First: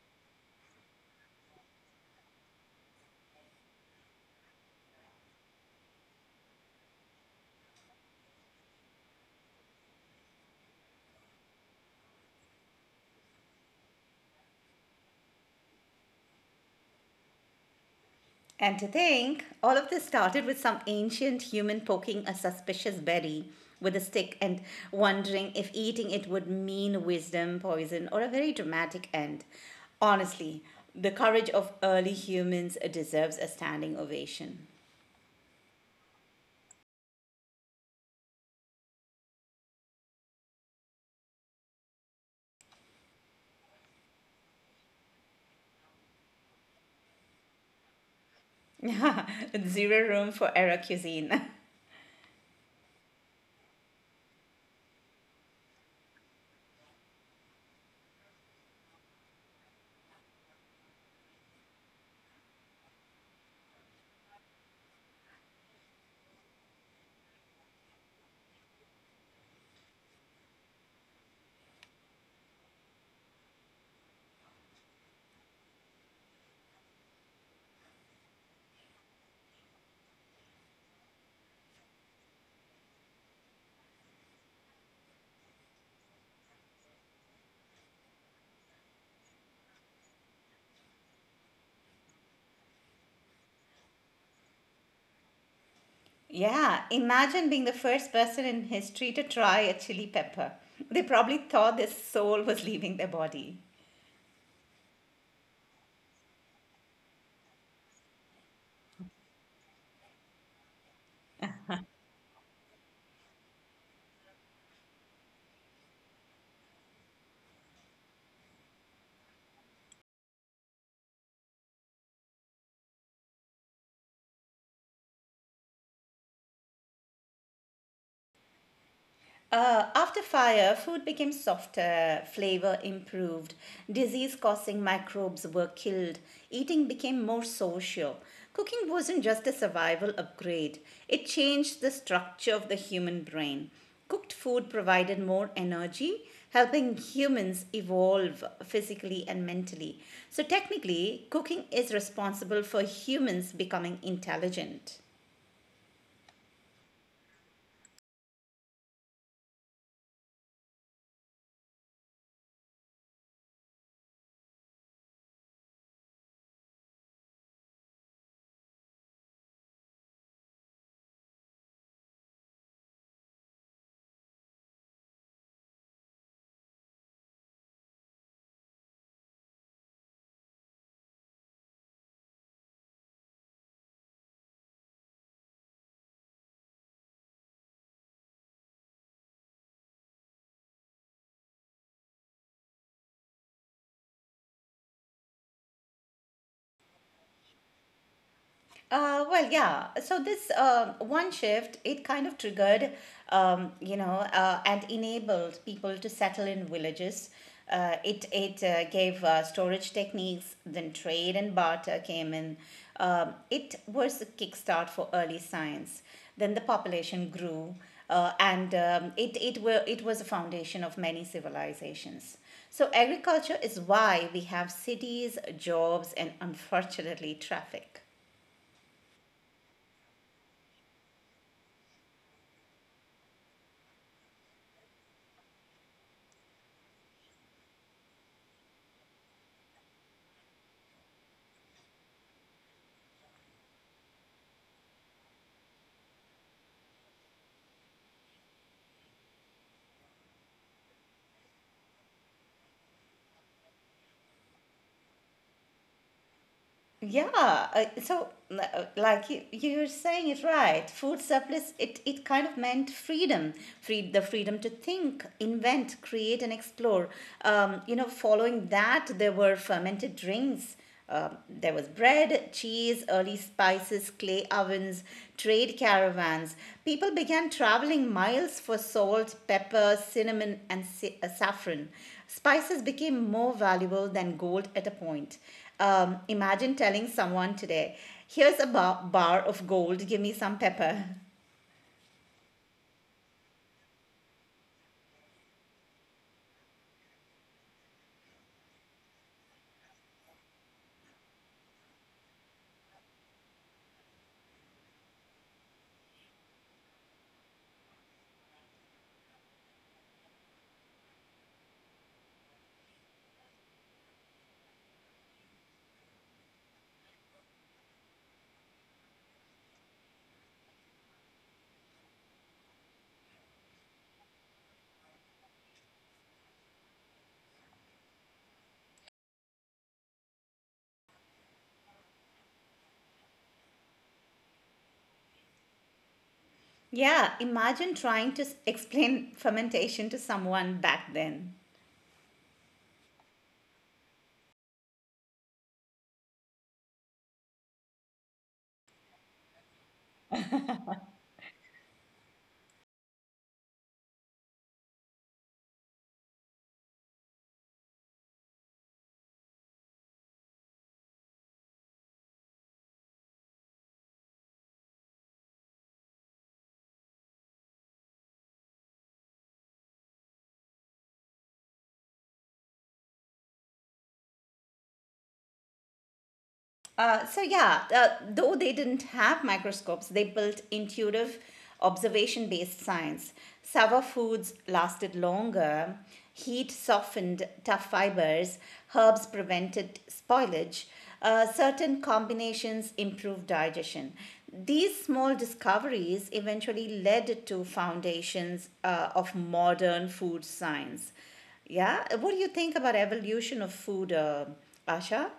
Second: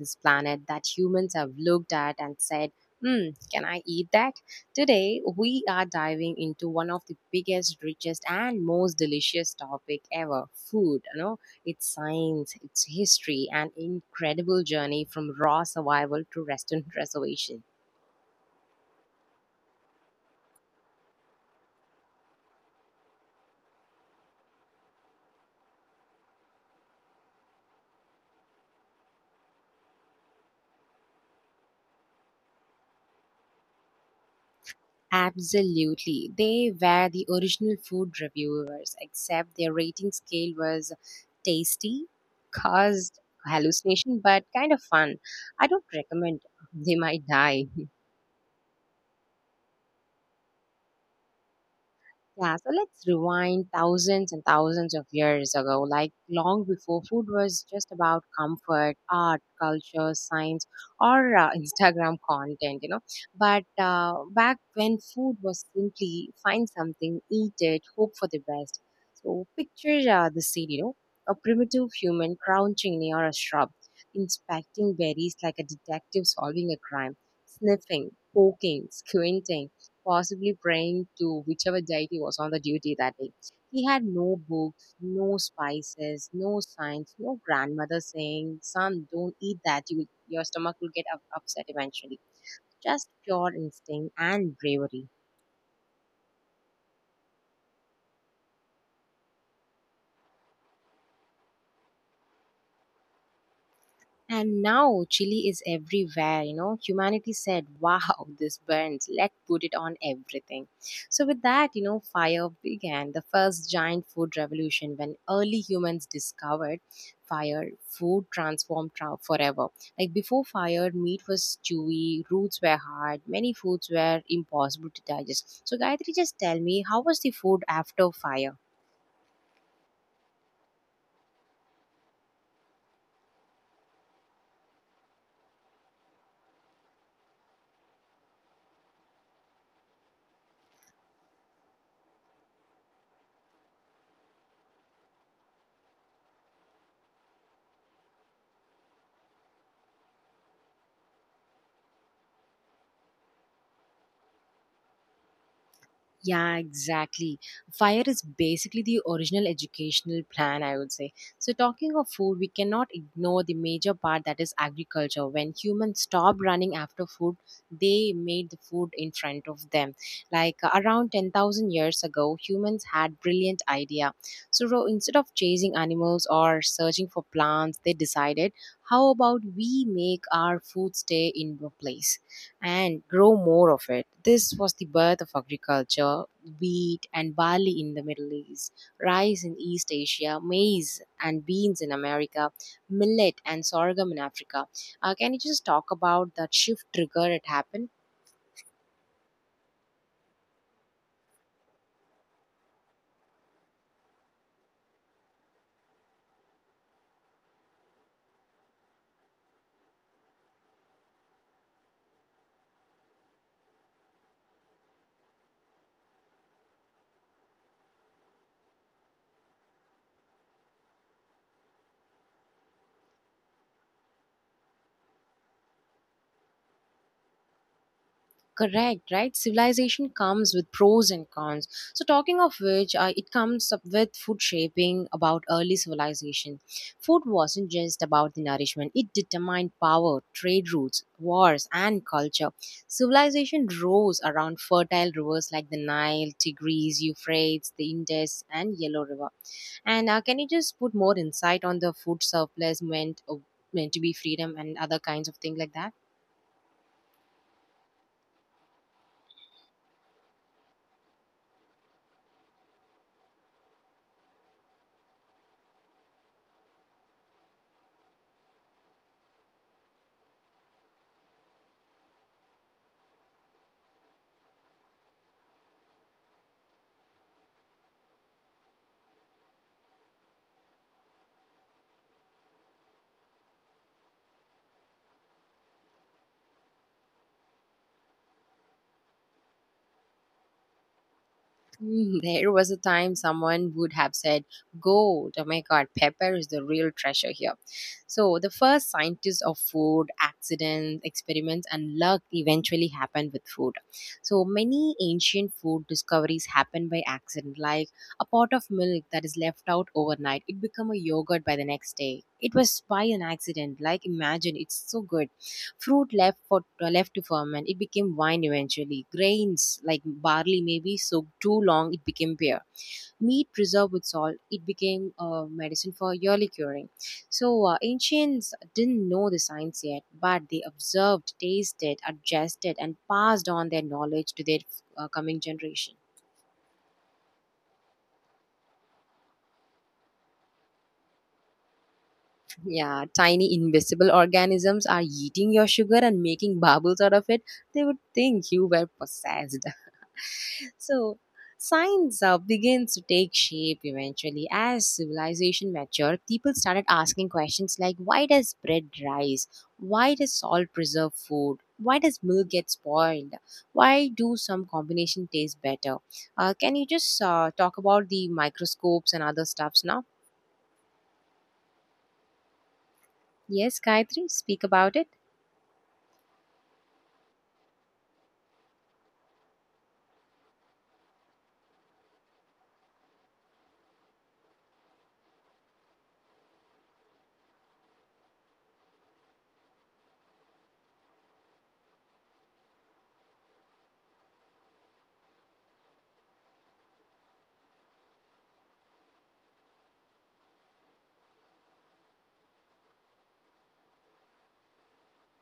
this planet that humans have looked at and said, hmm, can I eat that? Today, we are diving into one of the biggest, richest, and most delicious topic ever food. You know, it's science, it's history, an incredible journey from raw survival to restaurant reservation. And to think, all of this started with some ancient human poking a suspicious berry with a stick and wondering if eating it would mean wisdom, poison, or a very dramatic end. Honestly, the courage of early humans deserves a standing ovation. Absolutely. They were the original food reviewers, except their rating scale was tasty, caused hallucination, but kind of fun. I don't recommend. They might die. Zero room for error cuisine. Yeah, so let's rewind thousands and thousands of years ago, like long before food was just about comfort, art, culture, science, or Instagram content. But back when food was simply find something, eat it, hope for the best. So picture the scene, you know, a primitive human crouching near a shrub, inspecting berries like a detective solving a crime, sniffing, poking, squinting possibly praying to whichever deity was on the duty that day. He had no books, no spices, no signs, no grandmother saying, son, don't eat that. You, your stomach will upset eventually. Just pure instinct and bravery. Yeah, imagine being the first person in history to try a chili pepper. They probably thought their soul was leaving their body. And now chili is everywhere, you know. Humanity said, wow, this burns. Let's put it on everything. So, with that, you know, fire began the first giant food revolution. When early humans discovered fire, food transformed forever. Like before fire, meat was chewy, roots were hard, many foods were impossible to digest. So, Gayatri, just tell me, how was the food after fire? After fire, food became softer, flavor improved, disease causing microbes were killed, eating became more social. Cooking wasn't just a survival upgrade, it changed the structure of the human brain. Cooked food provided more energy, helping humans evolve physically and mentally. So, technically, cooking is responsible for humans becoming intelligent. Yeah, exactly. Fire is basically the original educational plan, I would say. So, talking of food, we cannot ignore the major part that is agriculture. When humans stopped running after food, they made the food in front of them. Like around 10,000 years ago, humans had brilliant idea. So, instead of chasing animals or searching for plants, they decided, how about we make our food stay in a place and grow more of it? This was the birth of agriculture, wheat and barley in the Middle East, rice in East Asia, maize and beans in America, millet and sorghum in Africa. Can you just talk about that shift trigger it happened? Well, yeah. So this one shift, it kind of triggered, and enabled people to settle in villages. It it Gave storage techniques. Then trade and barter came in. It was a kickstart for early science. Then the population grew, and it was a foundation of many civilizations. So agriculture is why we have cities, jobs, and unfortunately traffic. Correct, right? Civilization comes with pros and cons. So, talking of which, it comes up with food shaping about early civilization. Food wasn't just about the nourishment, it determined power, trade routes, wars, and culture. Civilization rose around fertile rivers like the Nile, Tigris, Euphrates, the Indus, and Yellow River. And can you just put more insight on the food surplus meant, meant to be freedom and other kinds of things like that? Yeah, so like you're saying it right. Food surplus, it kind of meant freedom, the freedom to think, invent, create, and explore. Following that, there were fermented drinks. There was bread, cheese, early spices, clay ovens, trade caravans. People began traveling miles for salt, pepper, cinnamon, and saffron. Spices became more valuable than gold at a point. Imagine telling someone today, here's a bar of gold, give me some pepper. Mm, there was a time someone would have said, gold, oh my god, pepper is the real treasure here. So, the first scientists of food, accidents, experiments, and luck eventually happened with food. So, many ancient food discoveries happened by accident, like a pot of milk that is left out overnight, it become a yogurt by the next day. It was by an accident, like imagine, it's so good. Fruit left for left to ferment, it became wine eventually. Grains like barley maybe soaked too long, it became beer. Meat preserved with salt, it became a medicine for yearly curing. So ancients didn't know the science yet, but they observed, tasted, adjusted, and passed on their knowledge to their coming generation. Yeah, imagine trying to explain fermentation to someone back then. Yeah, tiny invisible organisms are eating your sugar and making bubbles out of it. They would think you were possessed. So, science begins to take shape eventually. As civilization matured, people started asking questions like why does bread rise? Why does salt preserve food? Why does milk get spoiled? Why do some combination taste better? Can you just talk about the microscopes and other stuffs now? Yes, Gayatri, speak about it. Though they didn't have microscopes, they built intuitive, observation-based science. Sour foods lasted longer. Heat softened tough fibers. Herbs prevented spoilage. Certain combinations improved digestion. These small discoveries eventually led to foundations of modern food science. Yeah, what do you think about evolution of food, Asha?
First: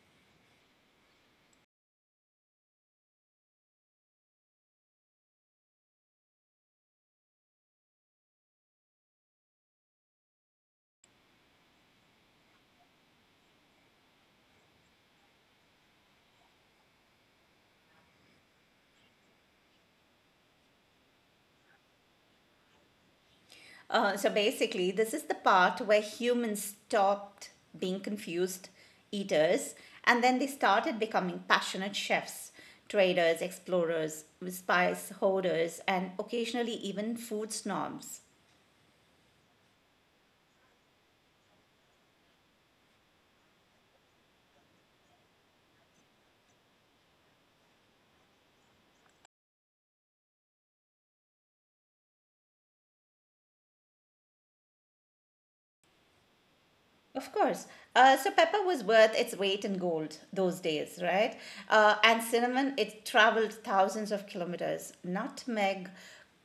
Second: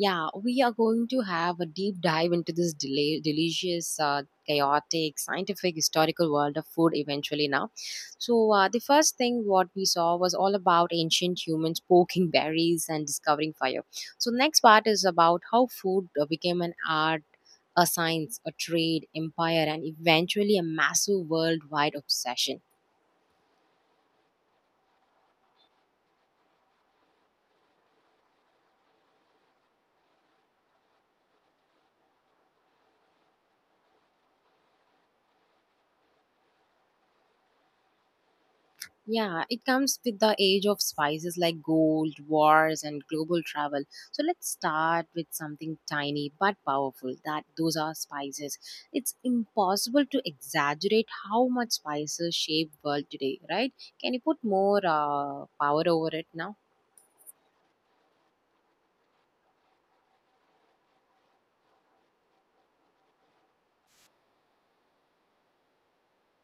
Yeah, we are going to have a deep dive into this delicious, chaotic, scientific, historical world of food eventually now. So, the first thing what we saw was all about ancient humans poking berries and discovering fire. So, next part is about how food became an art, a science, a trade, empire, and eventually a massive worldwide obsession. So basically, this is the part where humans stopped being confused eaters and then they started becoming passionate chefs, traders, explorers, spice hoarders, and occasionally even food snobs. Yeah, it comes with the age of spices like gold, wars, and global travel. So let's start with something tiny but powerful. That those are spices. It's impossible to exaggerate how much spices shape world today, right? Can you put more power over it now? Of course. So pepper was worth its weight in gold those days, right? And cinnamon, it traveled thousands of kilometers. Nutmeg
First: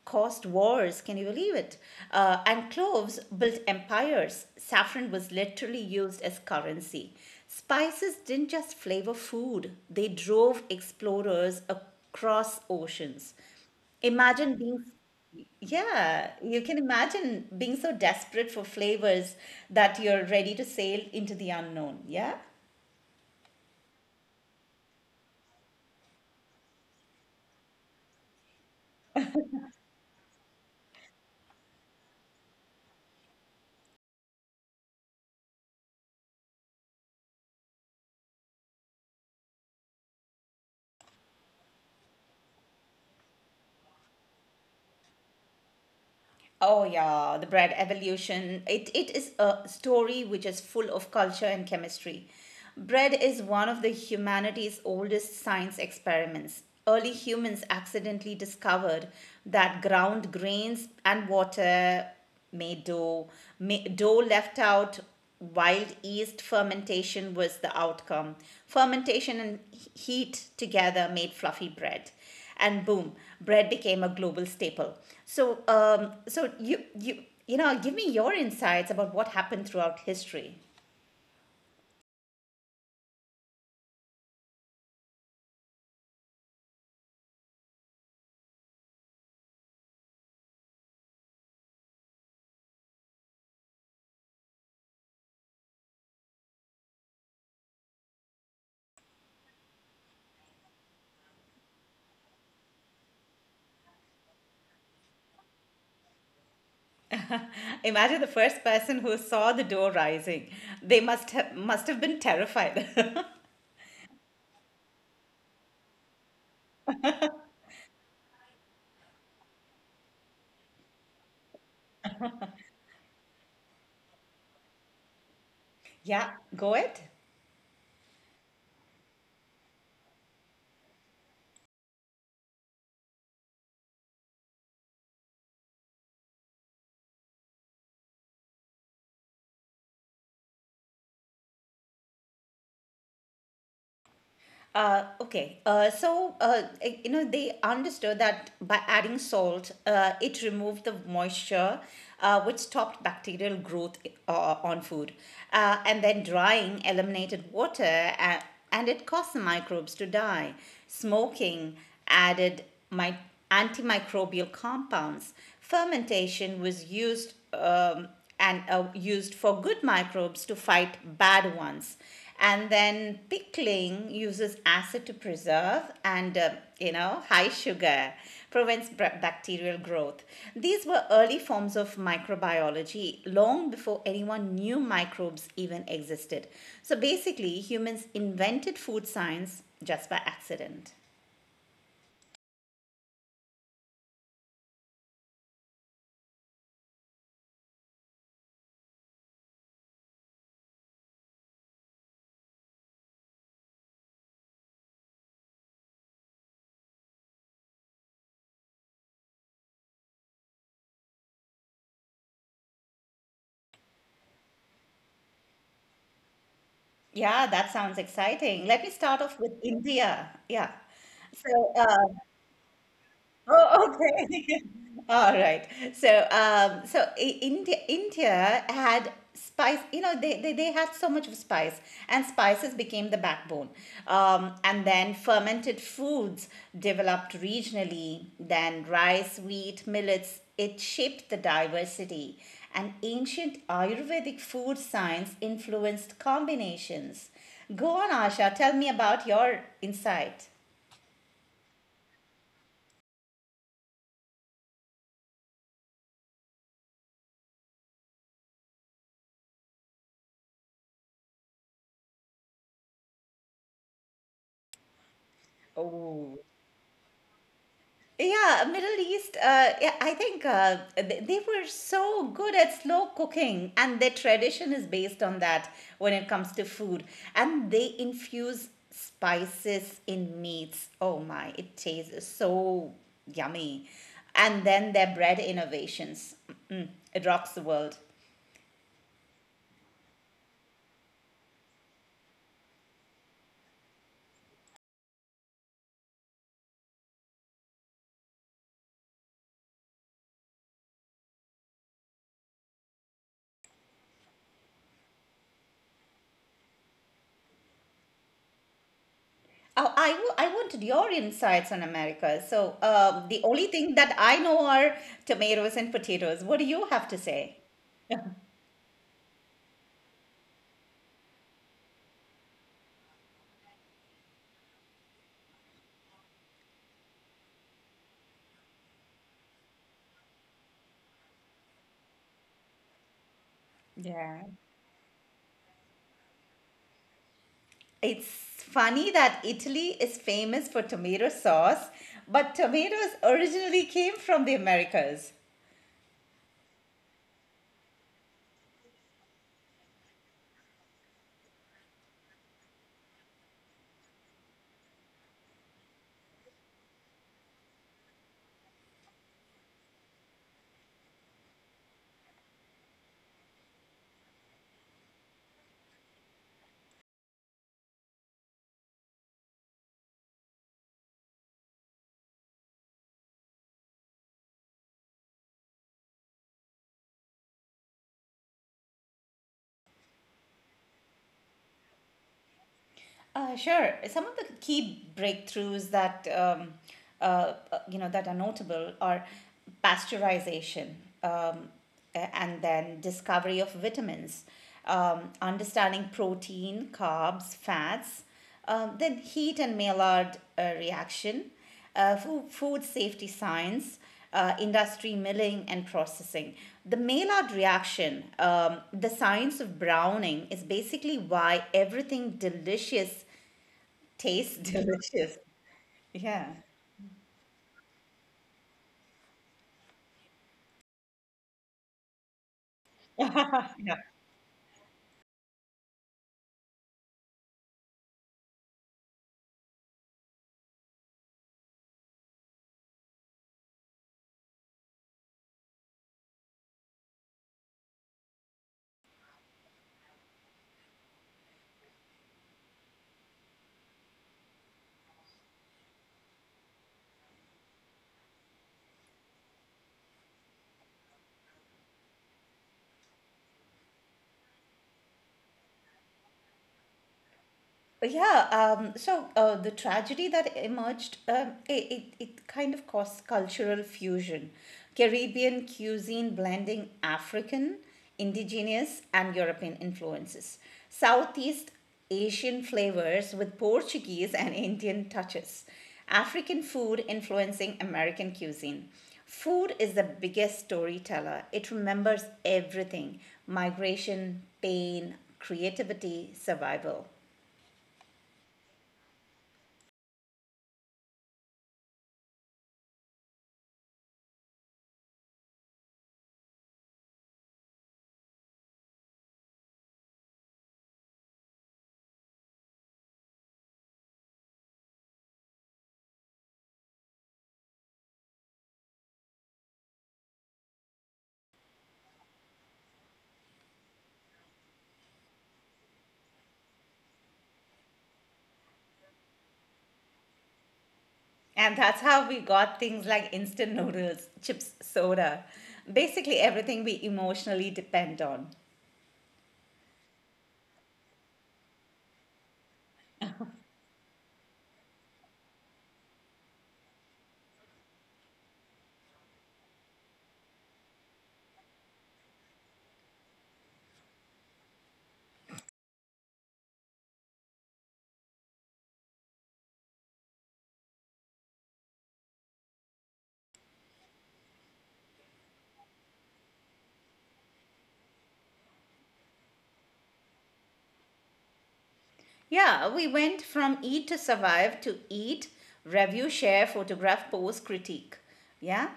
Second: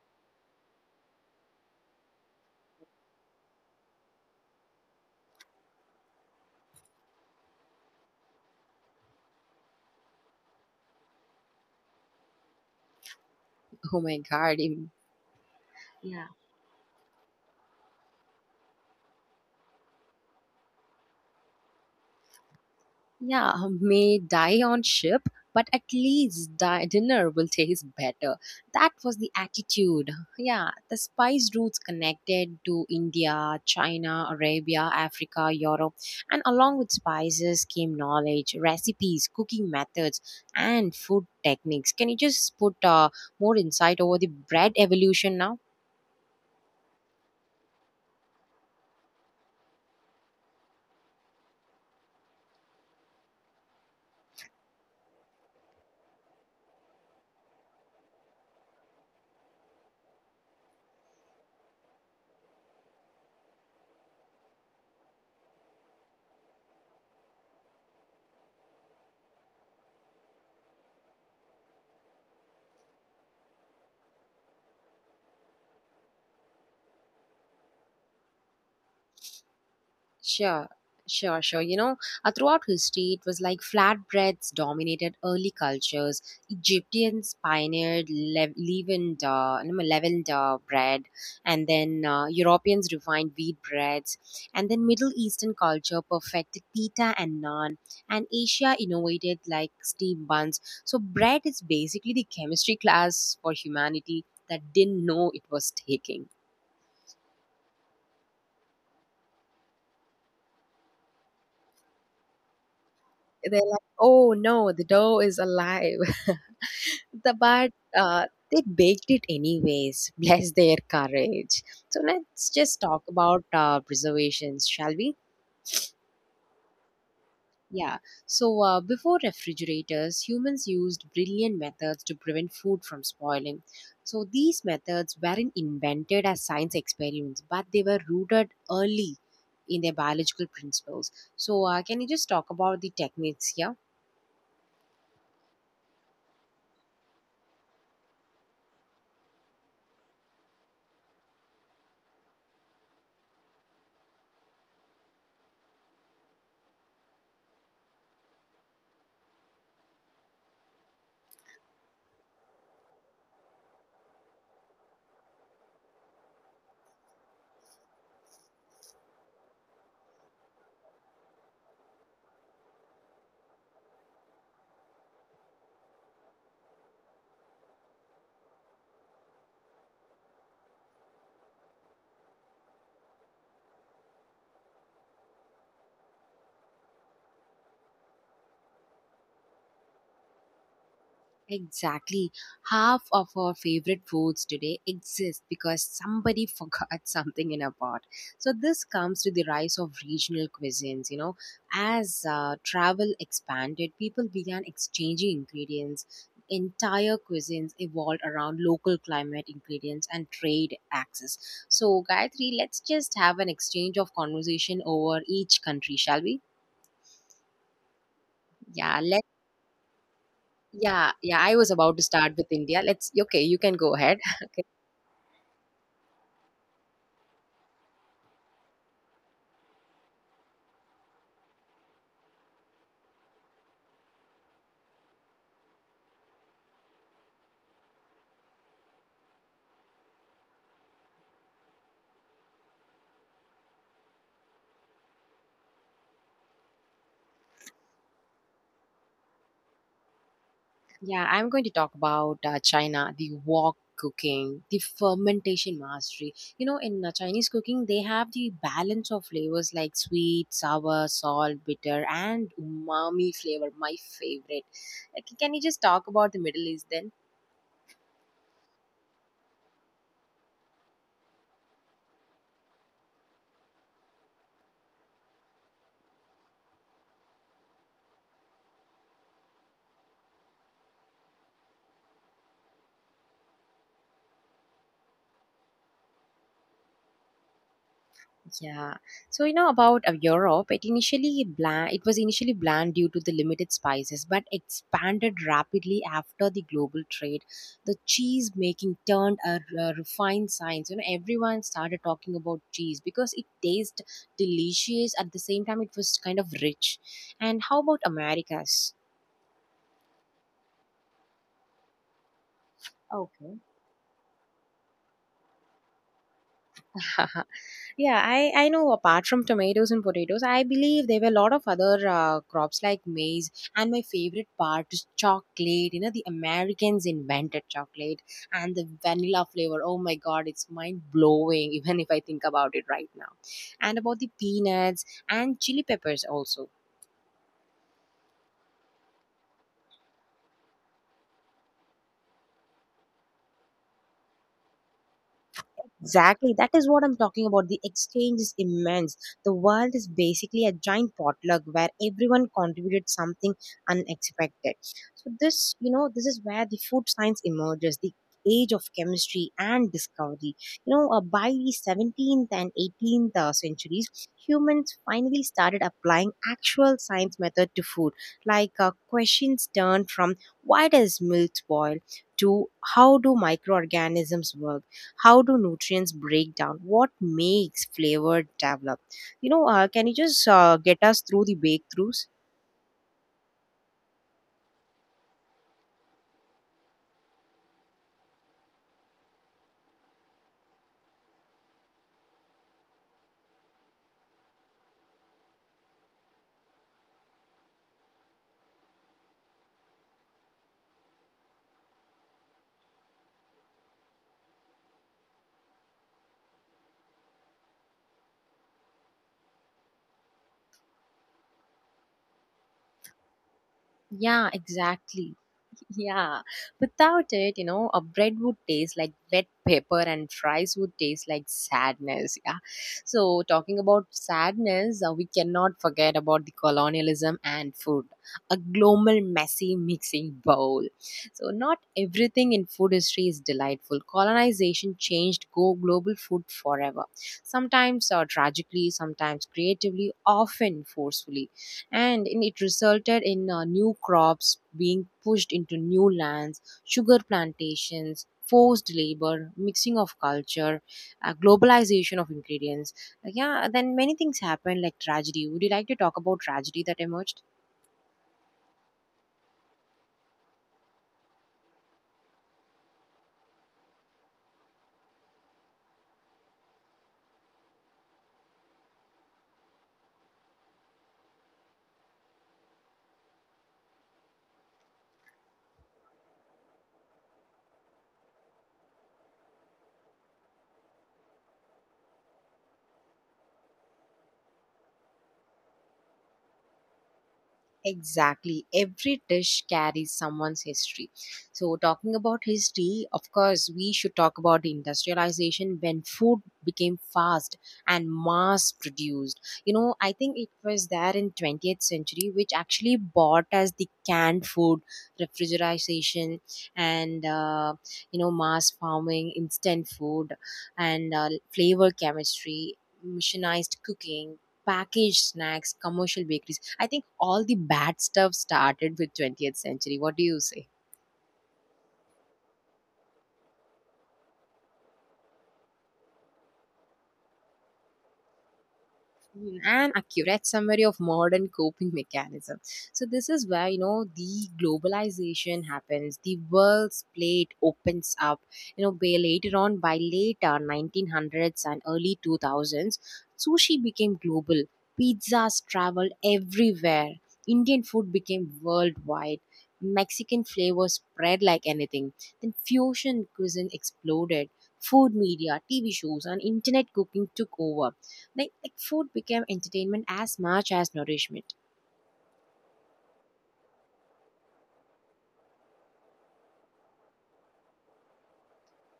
caused wars, can you believe it? And cloves built empires. Saffron was literally used as currency. Spices didn't just flavor food, they drove explorers across oceans. Oh my Imagine God! being, Yeah, yeah, you can imagine being so desperate for flavors that you're ready to sail into the unknown. Yeah. yeah, may die on ship, but at least dinner will taste better. That was the attitude. Yeah, the spice routes connected to India, China, Arabia, Africa, Europe, and along with spices came knowledge, recipes, cooking methods, and food techniques. Can you just put more insight over the bread evolution now? Oh yeah, the bread evolution. It is a story which is full of culture and chemistry. Bread is one of the humanity's oldest science experiments. Early humans accidentally discovered that ground grains and water made dough. Dough left out, wild yeast fermentation was the outcome. Fermentation and heat together made fluffy bread and boom, bread became a global staple. So, give me your insights about what happened throughout history. Sure, sure, sure. You know, throughout history, it was like flatbreads dominated early cultures. Egyptians pioneered leavened, no, leavened bread, and then Europeans refined wheat breads, and then Middle Eastern culture perfected pita and naan, and Asia innovated like steam buns. So, bread is basically the chemistry class for humanity that didn't know it was taking. Imagine the first person who saw the dough rising; they must have been terrified. They're like, oh no, the dough is alive. The but they baked it anyways. Bless their courage. So let's just talk about preservations, shall we? Yeah, go ahead. Yeah, so before refrigerators humans used brilliant methods to prevent food from spoiling. So these methods weren't invented as science experiments, but they were rooted early in their biological principles. So can you just talk about the techniques here? You know they understood that by adding salt, it removed the moisture, which stopped bacterial growth on food, and then drying eliminated water, and, and it caused the microbes to die. Smoking added my antimicrobial compounds. Fermentation was used. And Used for good microbes to fight bad ones. And then pickling uses acid to preserve, and, high sugar prevents bacterial growth. These were early forms of microbiology long before anyone knew microbes even existed. So basically, humans invented food science just by accident. Exactly. Half of our favorite foods today exist because somebody forgot something in a pot. So, this comes to the rise of regional cuisines. You know, as travel expanded, people began exchanging ingredients. Entire cuisines evolved around local climate, ingredients, and trade access. So, Gayatri, let's just have an exchange of conversation over each country, shall we? Yeah, that sounds exciting. Let me Yeah, start let off with India. Yeah. yeah, yeah. So, I was about to start with India. Let's okay, you can go oh, ahead. okay. All right. So, India, India had spice. You know, they had so much of spice, and spices became the backbone. And then fermented foods developed regionally. Then rice, wheat, millets. It shaped the diversity. And ancient Ayurvedic food science influenced combinations. Go on, Asha. Tell me about your insight. Yeah, I'm going to talk about China, the wok cooking, the fermentation mastery. You know, in Chinese cooking, they have the balance of flavors like sweet, sour, salt, bitter, and umami flavor, my favorite. Like, can you just Oh. talk about the Middle East then? Yeah, Middle East, yeah, I think they were so good at slow cooking, and their tradition is based on that when it comes to food. And they infuse spices in meats. Oh my, it tastes so yummy. And then their bread innovations. Mm, it rocks the world. Yeah. So you know about Europe, it initially bland, it was initially bland due to the limited spices, but expanded rapidly after the global trade. The cheese making turned a refined science. You know, everyone started talking about cheese because it tastes delicious. At the same time, it was kind of rich. And how about Americas? Oh, I wanted your insights on America. So the Okay. only thing that I know are tomatoes and potatoes. What do you have to say? Yeah, I know apart from tomatoes and potatoes, I believe there were a lot of other crops like maize. And my favorite part is chocolate. You know, the Americans invented chocolate and the vanilla flavor. Oh my God, it's mind blowing, even if I think about it right now. And about the Yeah. peanuts and chili peppers also. It's funny that Italy is famous for tomato sauce, but tomatoes originally came from the Americas. Exactly. That is what I'm talking about. The exchange is immense. The world is basically a giant potluck where everyone contributed something unexpected. So this is where the food science emerges, the age of chemistry and discovery. You know, by the 17th and 18th centuries, humans finally started applying actual science method to food. Like questions turned from why does milk spoil to how do microorganisms work? How do nutrients break down? What makes flavor develop? You know, can you just get us through the breakthroughs? Sure, some of the key breakthroughs that that are notable are pasteurization, um, and then discovery of vitamins, understanding protein, carbs, fats, then heat and Maillard reaction, food safety science, industry milling and processing. The Maillard reaction, the science of browning, is basically why everything delicious Yeah, tastes exactly. delicious. Yeah, Yeah. without it, you know, a bread would taste like wet paper and fries would taste like sadness. Yeah. So, talking Yeah. about sadness, we cannot forget about the colonialism and food, a global messy mixing bowl. So, not everything in food history is delightful. Colonization changed go global food forever, sometimes tragically, sometimes creatively, often forcefully, and it resulted in new crops being pushed into new lands, sugar plantations, forced labor, mixing of culture, globalization of ingredients. Yeah, then many things happened like tragedy. Would you like to talk about tragedy that emerged? Yeah, the tragedy that emerged, it kind of caused cultural fusion. Caribbean cuisine blending African, indigenous, and European influences. Southeast Asian flavors with Portuguese and Indian touches. African food influencing American cuisine. Food is the biggest storyteller. It remembers everything: migration, pain, creativity, survival. Exactly. Every dish carries someone's history. So, talking about history, of course, we should talk about the industrialization when food became fast and mass produced. You know, I think it was there in 20th century which actually bought us the canned food, refrigeration, and you know, mass farming, instant food, and flavor chemistry, missionized cooking, packaged snacks, commercial bakeries. I think all the bad stuff started with 20th century. What do you say? And that's how we got things like instant noodles, chips, soda, basically everything we emotionally depend on. Mm, and accurate summary of modern coping mechanism. So this is where, you know, the globalization happens, the world's plate opens up, you know, by later on, by later 1900s and early 2000s. Sushi became global, pizzas traveled everywhere, indian food became worldwide, mexican flavors spread like anything, then fusion cuisine exploded, food media tv shows and internet cooking took over. Like food became entertainment as much as nourishment. Yeah, we went from eat to survive to eat, review, share, photograph, post, critique. Yeah?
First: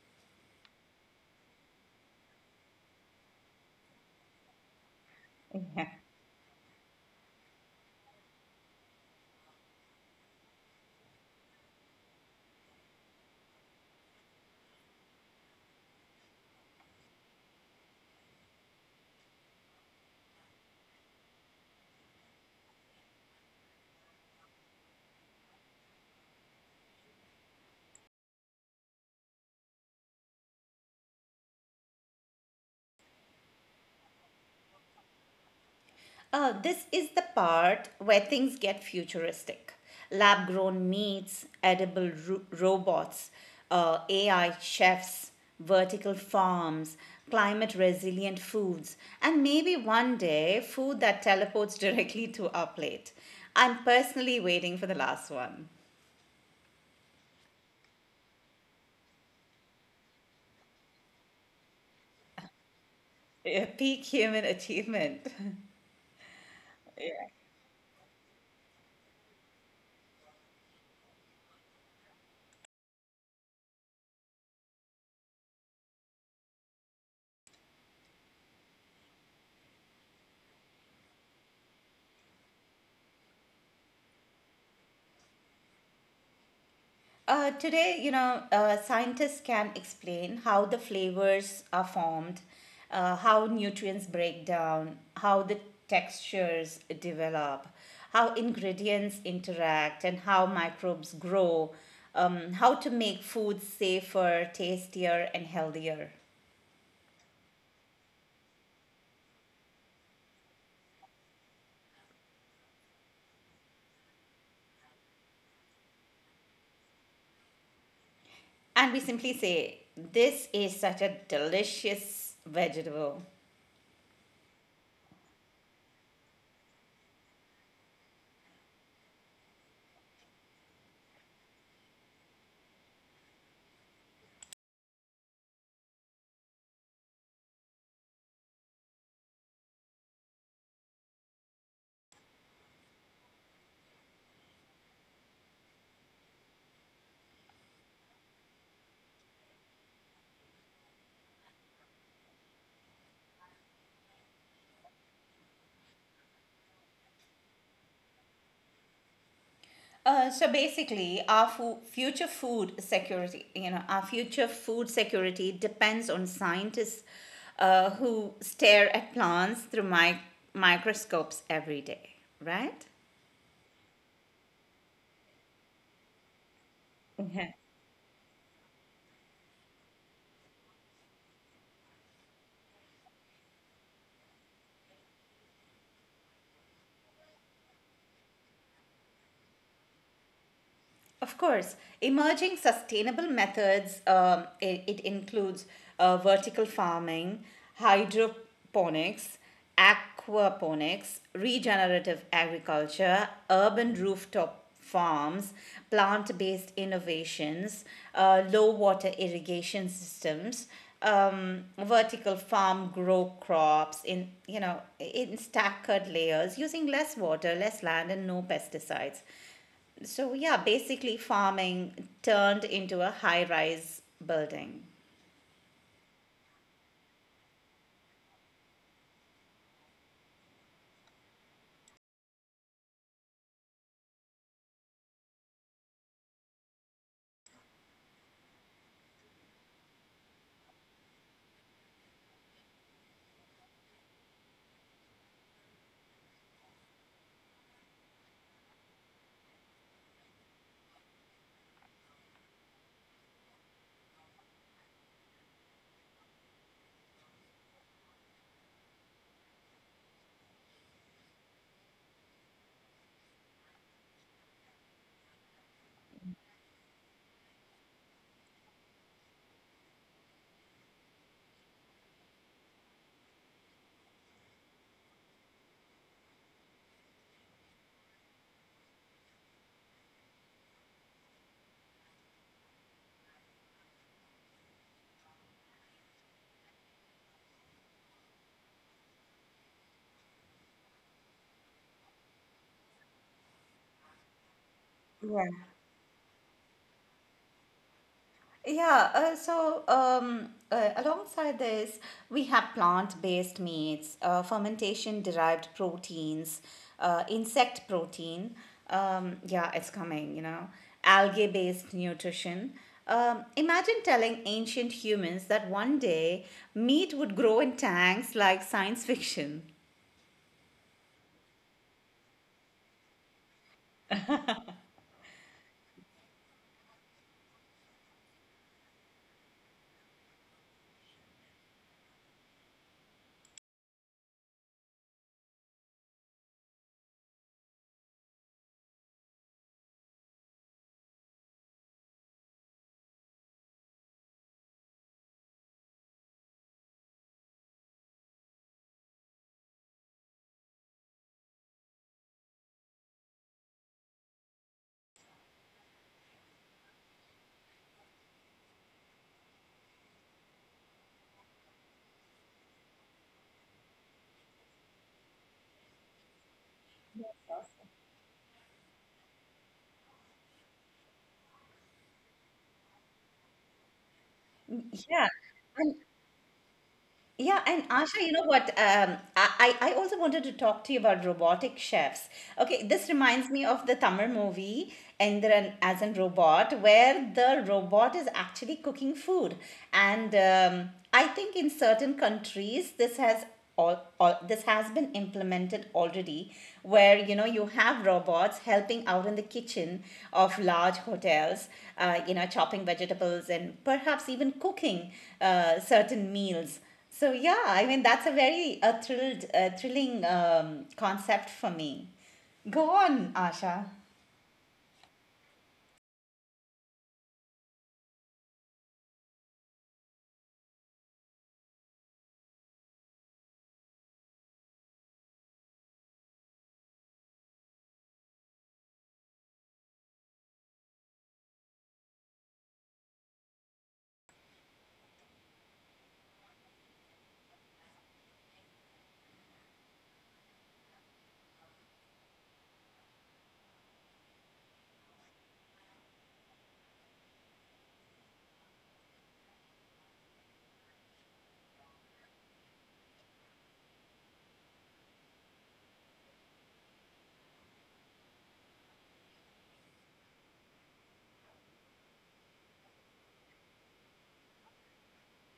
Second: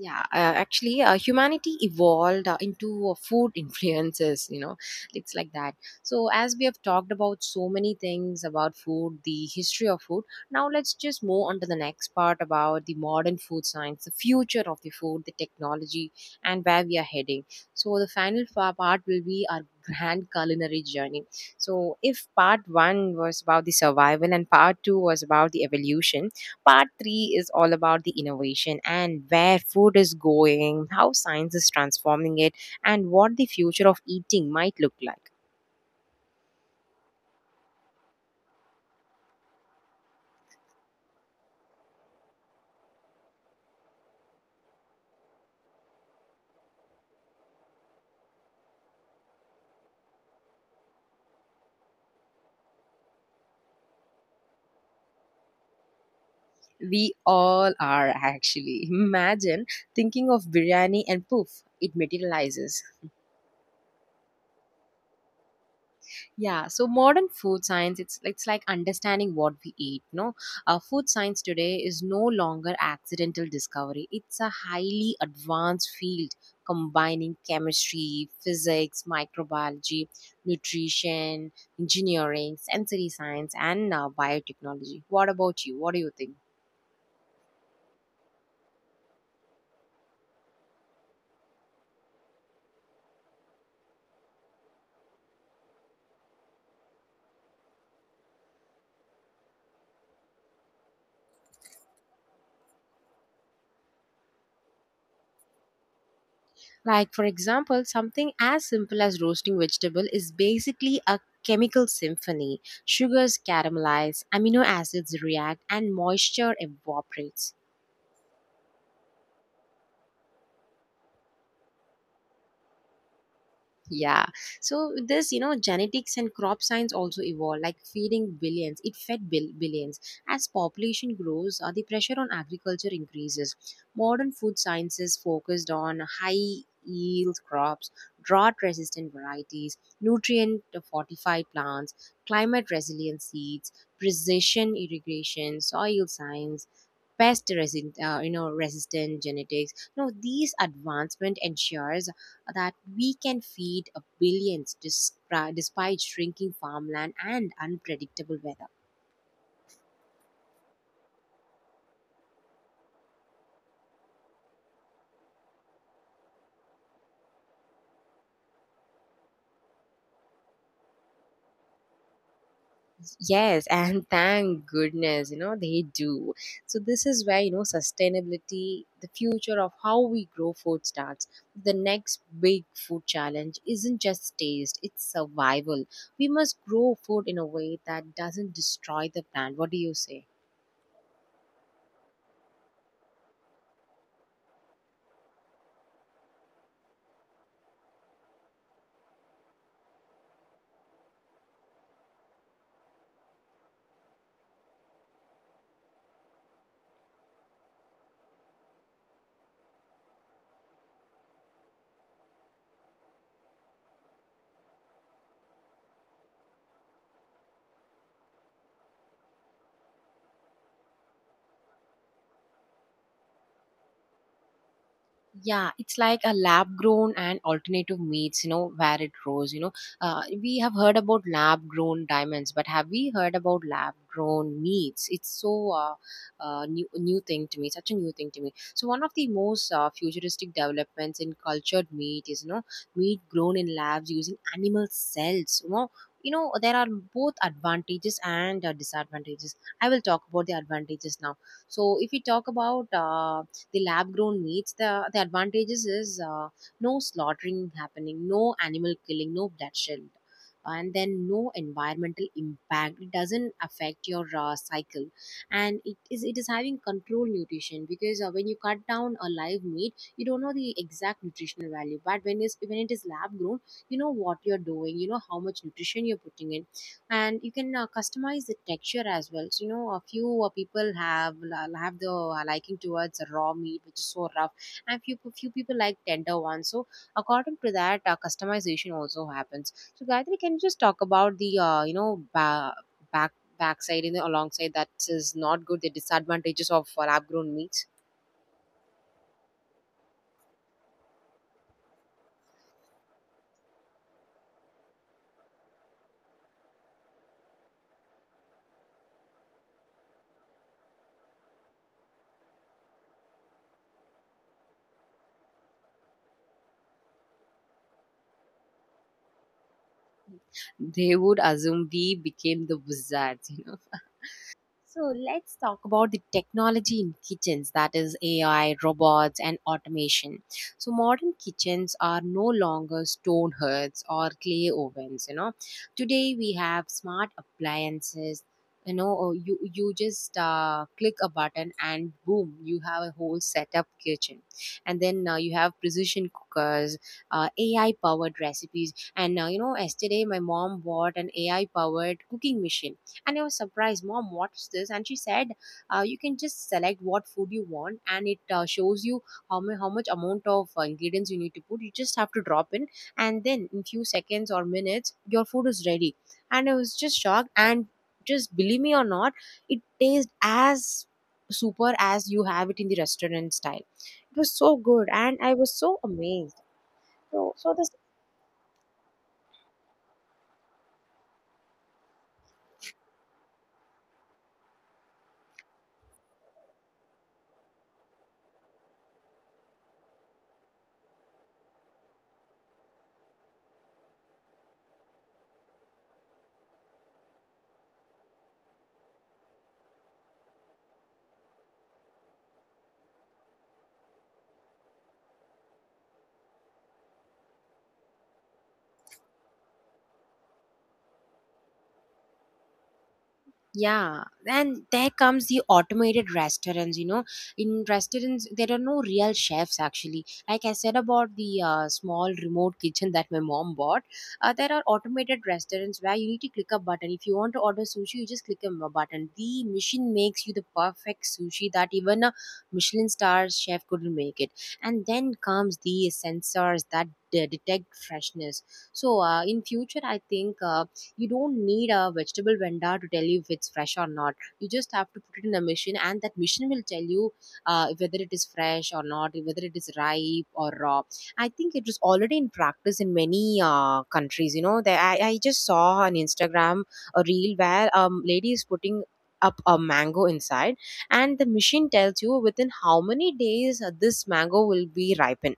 Yeah, actually, humanity evolved into food influences, you know, it's like that. So, as we have talked about so many things about food, the history of food, now let's just move on to the next part about the modern food science, the future of the food, the technology, and where we are heading. So, the part will be our grand culinary journey. So, if part one was about the survival and part two was about the evolution, part three is all about the innovation and where food is going, how science is transforming it, and what the future of eating might look like. This is the part where things get futuristic. Lab grown meats, edible robots, AI chefs, vertical farms, climate resilient foods, and maybe one day food that teleports directly to our plate. I'm personally waiting for the last one. We all are actually. Imagine thinking of biryani and poof, it materializes. Peak human achievement. Yeah, so modern food science, it's like understanding what we eat. No, food science today is no longer accidental discovery. It's a highly advanced field combining chemistry, physics, microbiology, nutrition, engineering, sensory science, and biotechnology. What about you? What do you think? Today, you know, scientists can explain how the flavors are formed, how nutrients break down, how the textures develop, how ingredients interact, and how microbes grow, how to make food safer, tastier, and healthier. Like, for example, something as simple as roasting vegetable is basically a chemical symphony. Sugars caramelize, amino acids react, and moisture evaporates. And we simply say, this is such a delicious vegetable. Yeah. So this, you know, genetics and crop science also evolved, like feeding billions. It billions. As population grows, the pressure on agriculture increases. Modern food sciences focused on high yield crops, drought resistant varieties, nutrient fortified plants, climate resilient seeds, precision irrigation, soil science, you know, resistant genetics. Now these advancement ensures that we can feed a despite shrinking farmland and unpredictable weather. So basically, our future food security, you know, our future food security depends on scientists who stare at plants through microscopes every day, right? Yes, and thank goodness, you know, they do. So, this is where, Yeah. you know, sustainability, the future of how we grow food starts. The next big food challenge isn't just taste, it's survival. We must grow food in a way that doesn't destroy the plant. What do you say? Of course, emerging sustainable methods, it includes vertical farming, hydroponics, aquaponics, regenerative agriculture, urban rooftop farms, plant based innovations, low water irrigation systems. Vertical farm grow crops in, you know, in staggered layers using less water, less land and no pesticides. So, yeah, basically farming turned into a high-rise building. Yeah, it's like a lab grown and alternative meats, you know, where it grows. You know, we have heard about lab grown diamonds, but have we heard about lab grown meats? It's so new thing to me, such a new thing to me. So one of the most futuristic developments in cultured meat is, you know, meat grown in labs using animal cells. You know there are both advantages and disadvantages. I will talk about the advantages now. So if we talk about the lab grown meats, the advantages is, no slaughtering happening, no animal killing, no bloodshed, and then no environmental impact. It doesn't affect your cycle. And it is having controlled nutrition, because when you cut down a live meat you don't know the exact nutritional value, but when it is lab grown, you know what you're doing, you know how much nutrition you're putting in. And you can customize the texture as well. So you know a few people have the liking towards raw meat, which is so rough, and few people like tender ones. So according to that, customization also happens. So Gayatri, can you just talk about the, you know, back backside and alongside? That is Yeah. not good, the disadvantages of lab grown meats. Yeah, alongside this, we have plant-based meats, fermentation-derived proteins, insect protein. Yeah, it's coming, you know, algae-based nutrition. Imagine telling ancient humans that one day meat would grow in tanks like science fiction. They would assume we became the wizards. So let's talk about the technology in kitchens, that is AI, robots, and automation. So modern kitchens are no longer stone hearths or clay ovens. You know, today we have smart appliances. You know, or you just click a button and boom, you have a whole setup kitchen, and then you have precision cookers, AI powered recipes, and, you know, yesterday my mom bought an AI powered cooking machine and I was surprised. Mom, what's this? And she said, you can just select what food you want, and it shows you how much amount of ingredients you need to put. You just have to drop in, and then in few seconds or minutes, your food is ready. And I was just shocked, and just believe me or not, it tastes as super as you have it in the restaurant style. It was so good, Yeah. and I was so amazed. So, Yeah, so and the Asha, you know what? I also wanted to talk to you about robotic chefs. Okay, this reminds me of the Tamil movie Endran as a Robot, where the robot is actually cooking food. And I think in certain countries, all this has been implemented already, where you know you have robots helping out in the kitchen of large hotels, you know, chopping vegetables and perhaps even cooking certain meals. So yeah, I mean that's a very thrilling concept for me. Go on, Asha. Yeah, and there comes the automated restaurants. You know, in restaurants there are no real chefs actually. Like I said about the small remote kitchen that my mom bought, there are automated restaurants where you need to click a button. If you want to order sushi, you just button. The machine makes you the perfect sushi that even a Michelin star chef couldn't make it. And then comes the sensors that detect freshness. So in future, I think. You don't need a vegetable vendor to tell you if it's fresh or not. You just have to put it in a machine and that machine will tell you whether it is fresh or not, whether it is ripe or raw. I think it is already in practice in many countries. You know that, I just saw on instagram a reel where lady is putting up a mango inside and the machine tells you within how many days this mango will be ripened.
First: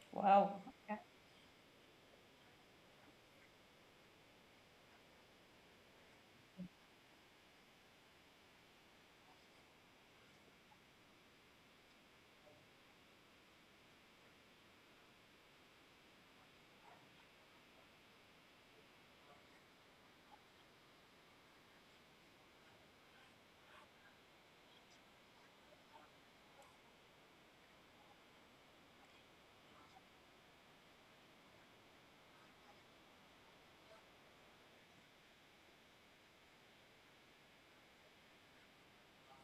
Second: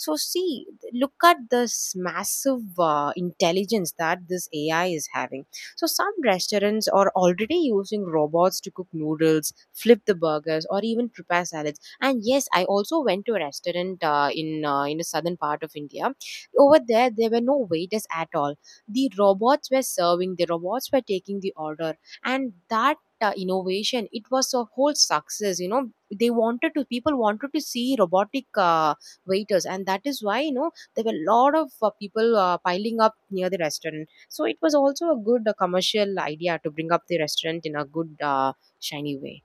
So, Wow. see, look at this massive intelligence that this AI is having. So, some restaurants are already using robots to cook noodles, flip the burgers, or even prepare salads. And yes, I also went to a restaurant in the southern part of India. Over there, there were no waiters at all. The robots were serving. The robots were taking the order, and that. Innovation, it was a whole success. You know, they wanted to people wanted to see robotic waiters, and that is why, you know, there were a lot of people piling up near the restaurant. So it was also a good commercial idea to bring up the restaurant in a good, shiny way.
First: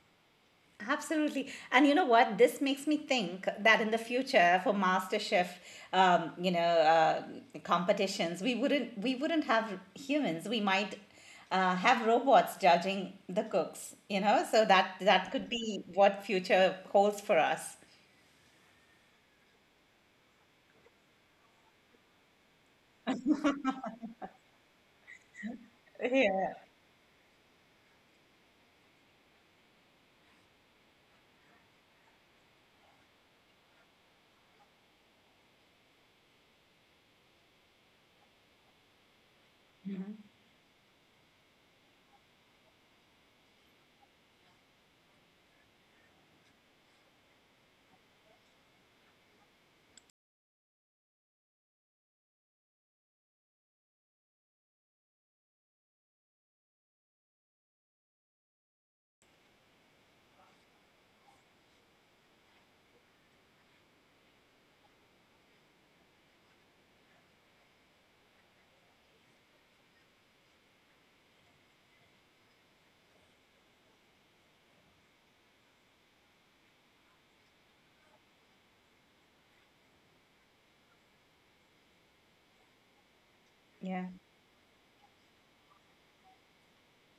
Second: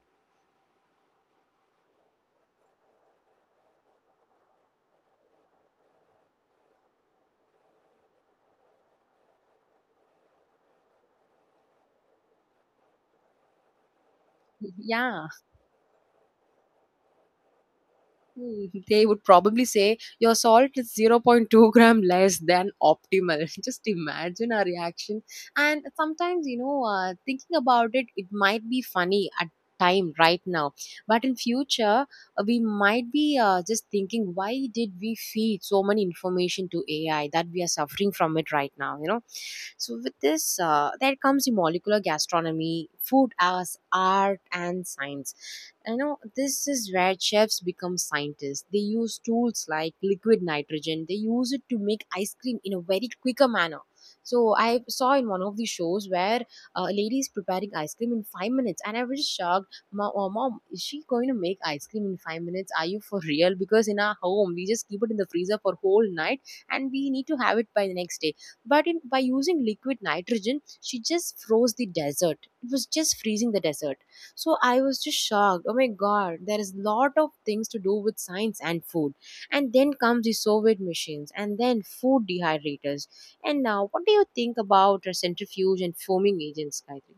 Absolutely. And you know what? This makes me think that in the future for MasterChef, um, you know, uh, competitions, we wouldn't have humans. We might have robots judging the cooks, you know, so that Yeah. that could be what future holds for us. Hmm, they would probably say your salt is zero point 0.2 gram less than optimal. Just imagine our reaction. And sometimes, Yeah. you know, thinking about it, it might be funny at time right now, but in future we might be just thinking, why did we feed so many information to AI that we are suffering from it right now. You know, so with this, there comes the molecular gastronomy, food as art and science. You know, this is where chefs become scientists. They use tools like liquid nitrogen. They use it to make ice cream in a very quicker manner. So I saw in one of the shows where a lady is preparing ice cream in 5 minutes, and I was just shocked. Mom, oh, mom, is she going to make ice cream in 5 minutes? Are you for real? Because in our home we just keep it in the freezer for whole night, and we need to have it by the next day. But in, by using liquid nitrogen she just froze the desert. It was just freezing the desert. So I was just shocked. Oh my god, there is lot of things to do with science and food. And then comes the Soviet machines and then food dehydrators. And now, Yeah. what do you think about a centrifuge and foaming agents, Gayatri?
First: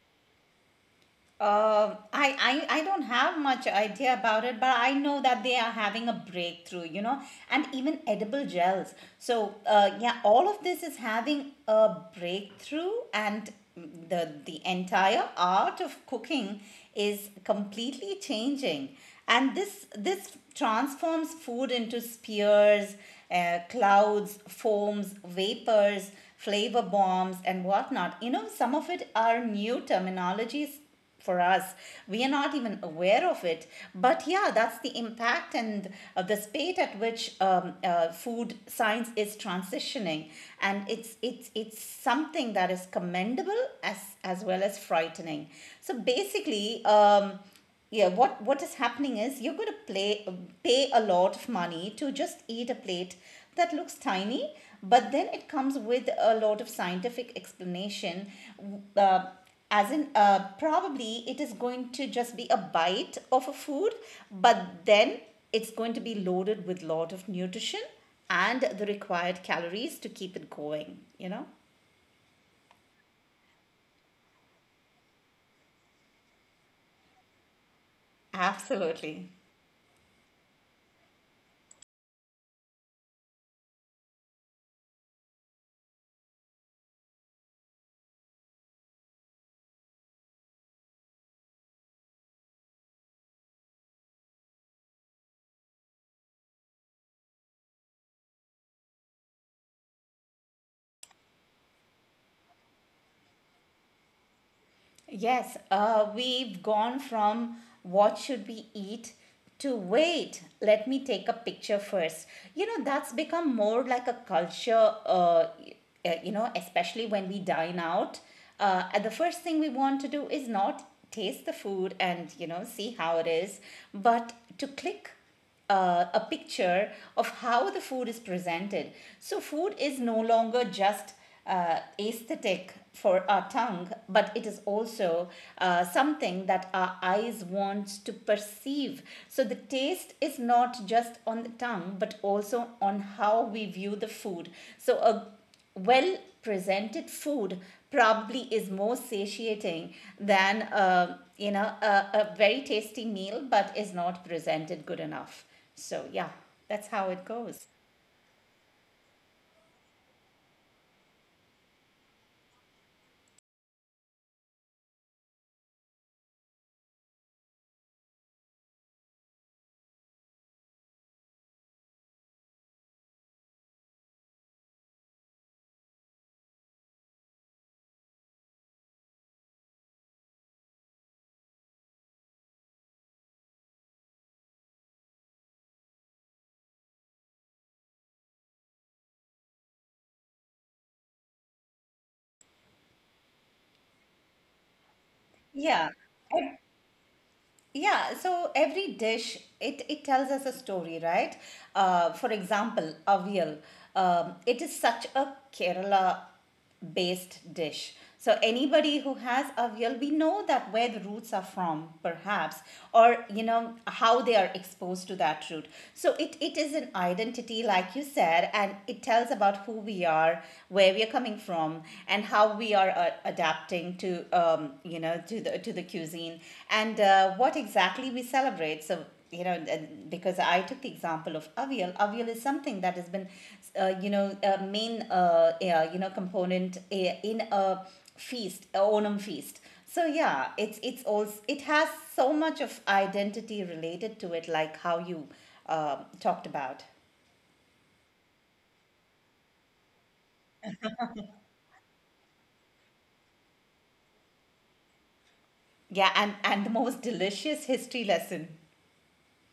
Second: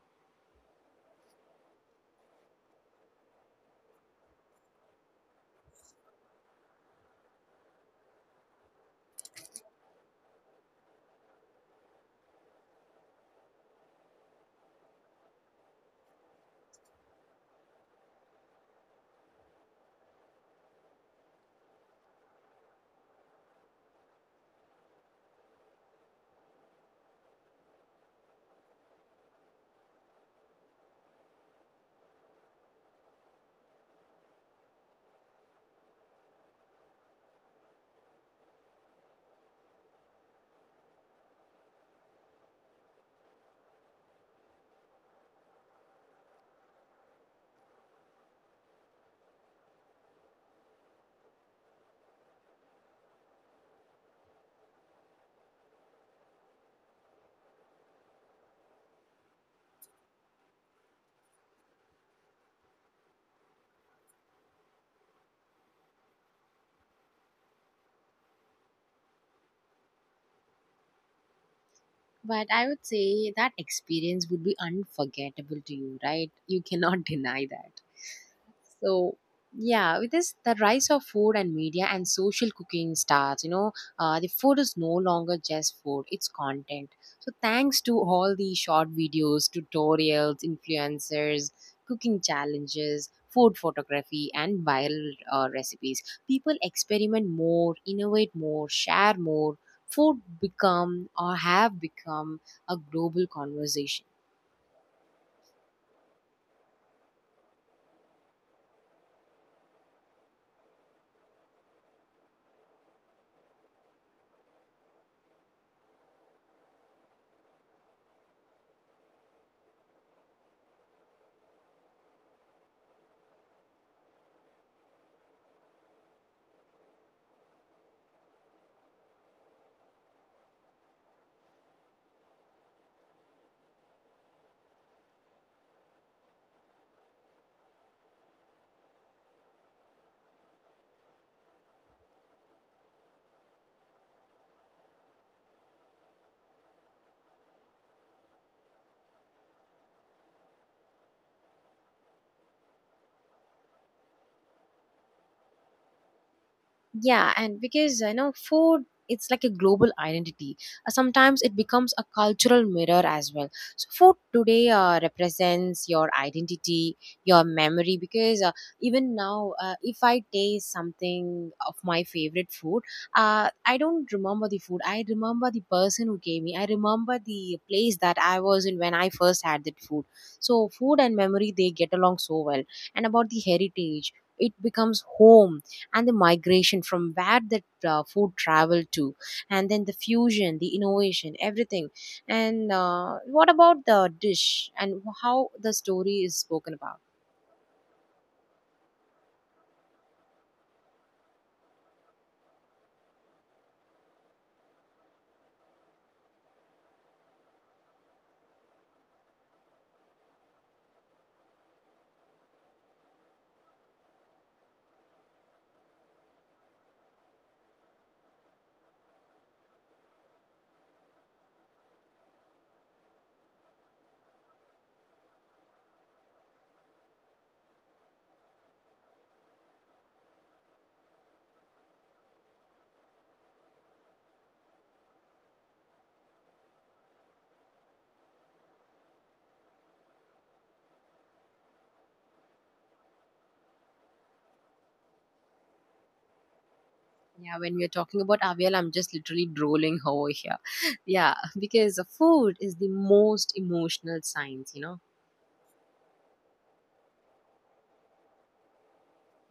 I don't have much idea about it, but I know that they are having a breakthrough, you know, and even edible gels. So yeah, all of this is having a breakthrough, and the entire art of cooking is completely changing, and this transforms food into spears, clouds, foams, vapors, flavor bombs, and whatnot. You know, some of it are new terminologies for us, we are not even aware of it, but yeah, that's the impact and the state at which food science is transitioning, and it's something that is commendable as well as frightening. So basically, yeah, what is happening is you're going to play pay a lot of money to just eat a plate that looks tiny, but then it comes with a lot of scientific explanation. Uh, as in, probably it is going to just be a bite of a food, but then it's going to be loaded with lot of nutrition and the required calories to keep it going. But I would say that experience would be unforgettable to you, right? You cannot deny that. So Absolutely. yeah, with this, the rise of food and media and social cooking starts. You know, the food is no longer just food; it's content. So thanks to all the short videos, tutorials, influencers, cooking challenges, food photography, and viral recipes, people experiment more, innovate more, share more. Food become or have become a global conversation. Yes, we've gone from what should we eat to wait, let me take a picture first. You know, that's become more like a culture, especially when we dine out. And the first thing we want to do is not taste the food and, you know, see how it is, but to click a picture of how the food is presented. So, food is no longer just aesthetic for our tongue, but it is also something that our eyes want to perceive. So, the taste is not just on the tongue, but also on how we view the food. So, a well presented food probably is more satiating than you know a very tasty meal but is not presented good enough, so yeah, that's how it Yeah, and goes. because, you know, food, it's like a global identity. Sometimes it becomes a cultural mirror as well. So food today represents your identity, your memory. Because, even now, if I taste something of my favorite food, I don't remember the food. I remember the person who gave me. I remember the place that I was in when I first had that food. So food and memory, they get along so well. And about the heritage, it becomes home, and the migration from where that food traveled to, and then the fusion, the innovation, everything. And what about the dish and how the Yeah, story is spoken about? yeah, so every dish, it tells us a story, right? For example, avial. It is such a Kerala based dish. So anybody who has avial, we know that where the roots are from, perhaps, or you know how they are exposed to that root. So it is an identity, like you said, and it tells about who we are, where we are coming from, and how we are adapting to, you know, to the cuisine, and what exactly we celebrate. So you know and- because I took the example of avial. Avial is something that has been you know, a main, yeah, you know, component in a feast, a Onam feast. So yeah, it's also, it has so much of identity related to it, like how you um talked about. Yeah, when we are talking about avial, I'm just literally drooling over here. Yeah, because food is the most emotional science, you know. Yeah, and the most delicious history lesson.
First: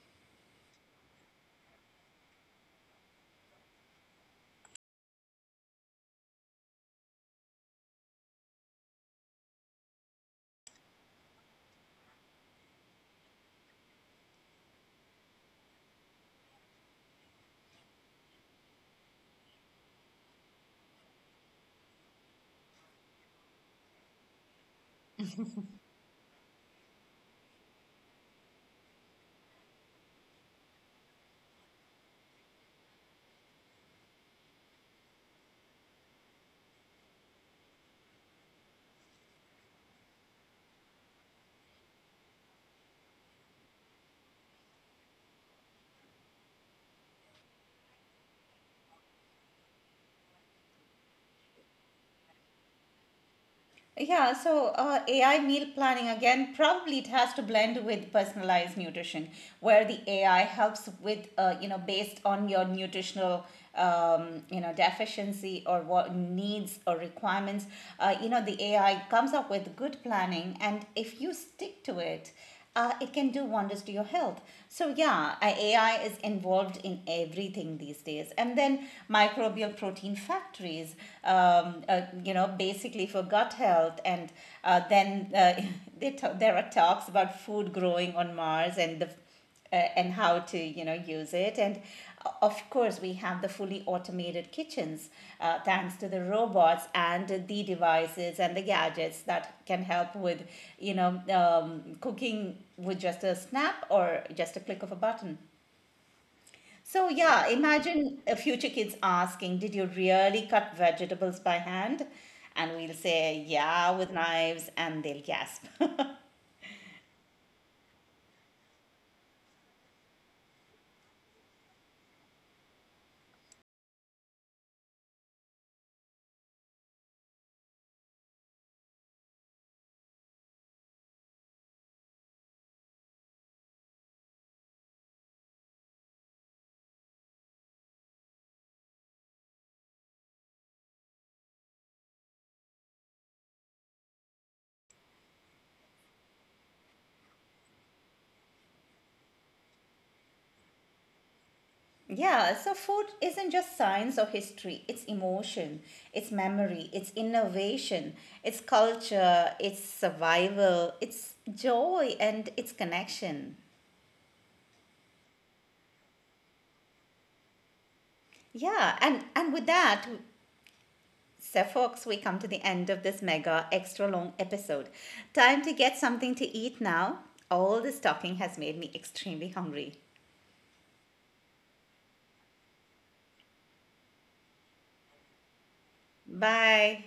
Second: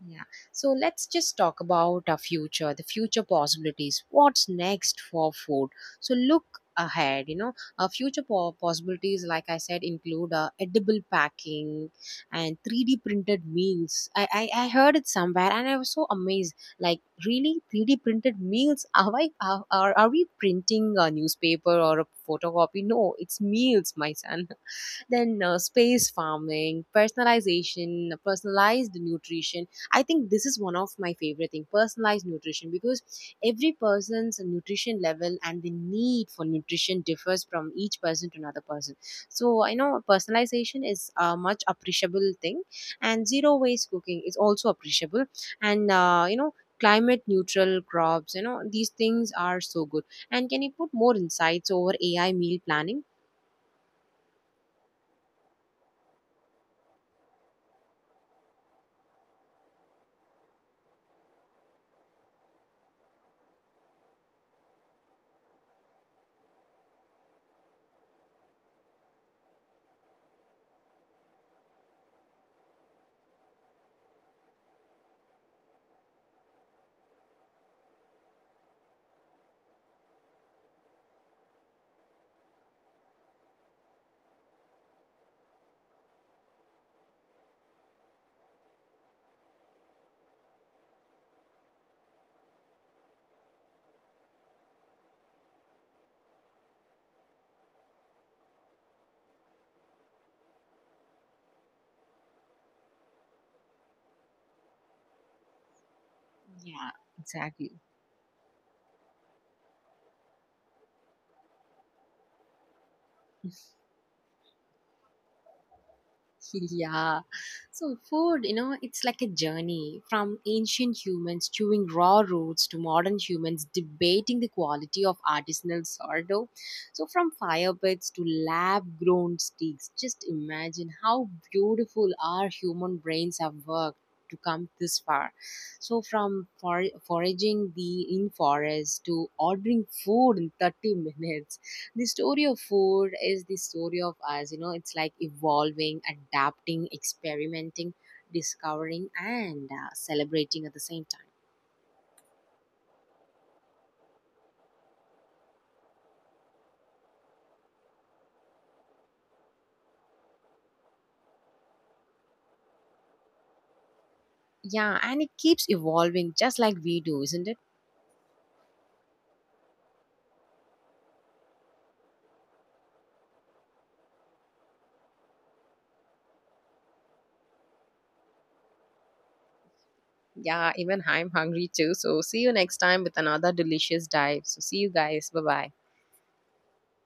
Yeah. So let's just talk about our future, the future possibilities. What's next for food? So look ahead, you know, our possibilities, like I said, include edible packing and 3D printed meals. I heard it somewhere and I was so amazed. Like, really? 3D printed meals? Are, I, are we printing a newspaper or a photocopy? No, it's meals, my son. Then space farming, personalization, personalized nutrition. I think this is one of my favorite thing, personalized nutrition, because every person's nutrition level and the need for nutrition differs from each person to another person. So I know personalization is a much appreciable thing, and zero waste cooking is also appreciable. And, you know, climate neutral crops, you know, these things are so good. And can you put more insights over AI meal planning? Yeah, so AI meal planning again, probably it has to blend with personalized nutrition, where the AI helps with, you know, based on your nutritional, you know, deficiency or what needs or requirements. You know, the AI comes up with good planning, and if you stick to it, it can do wonders to your health. So, yeah, AI is involved in everything these days. And then microbial protein factories, you know, basically for gut health. And then they there are talks about food growing on Mars and the, and how to, you know, use it. And of course, we have the fully automated kitchens, thanks to the robots and the devices and the gadgets that can help with, you know, cooking with just a snap or just a click of a button. Yeah, So yeah, exactly. imagine future kids asking, did you really cut vegetables by hand? And we'll say yeah, with knives, and they'll gasp. Yeah. So, food, you know, it's like a journey from ancient humans chewing raw roots to modern humans debating the quality of artisanal sourdough. So, from fire pits to lab grown sticks, just imagine how beautiful our human brains have worked. To come this far, so from foraging the in forest to ordering food in 30 minutes, the story of food is the story of us. You know, it's like evolving, adapting, experimenting, discovering and celebrating at the same time. Yeah, so food isn't just science or history, it's emotion, it's memory, it's innovation, it's culture, it's survival, it's joy and it's connection. Yeah, and it keeps evolving just like we do, isn't it? Yeah, and with that, so folks, we come to the end of this mega extra long episode. Time to get something to eat now. All this talking has made me extremely hungry. Yeah, even I'm hungry too. So see you next time with another delicious dive. So see you guys, bye bye. Bye.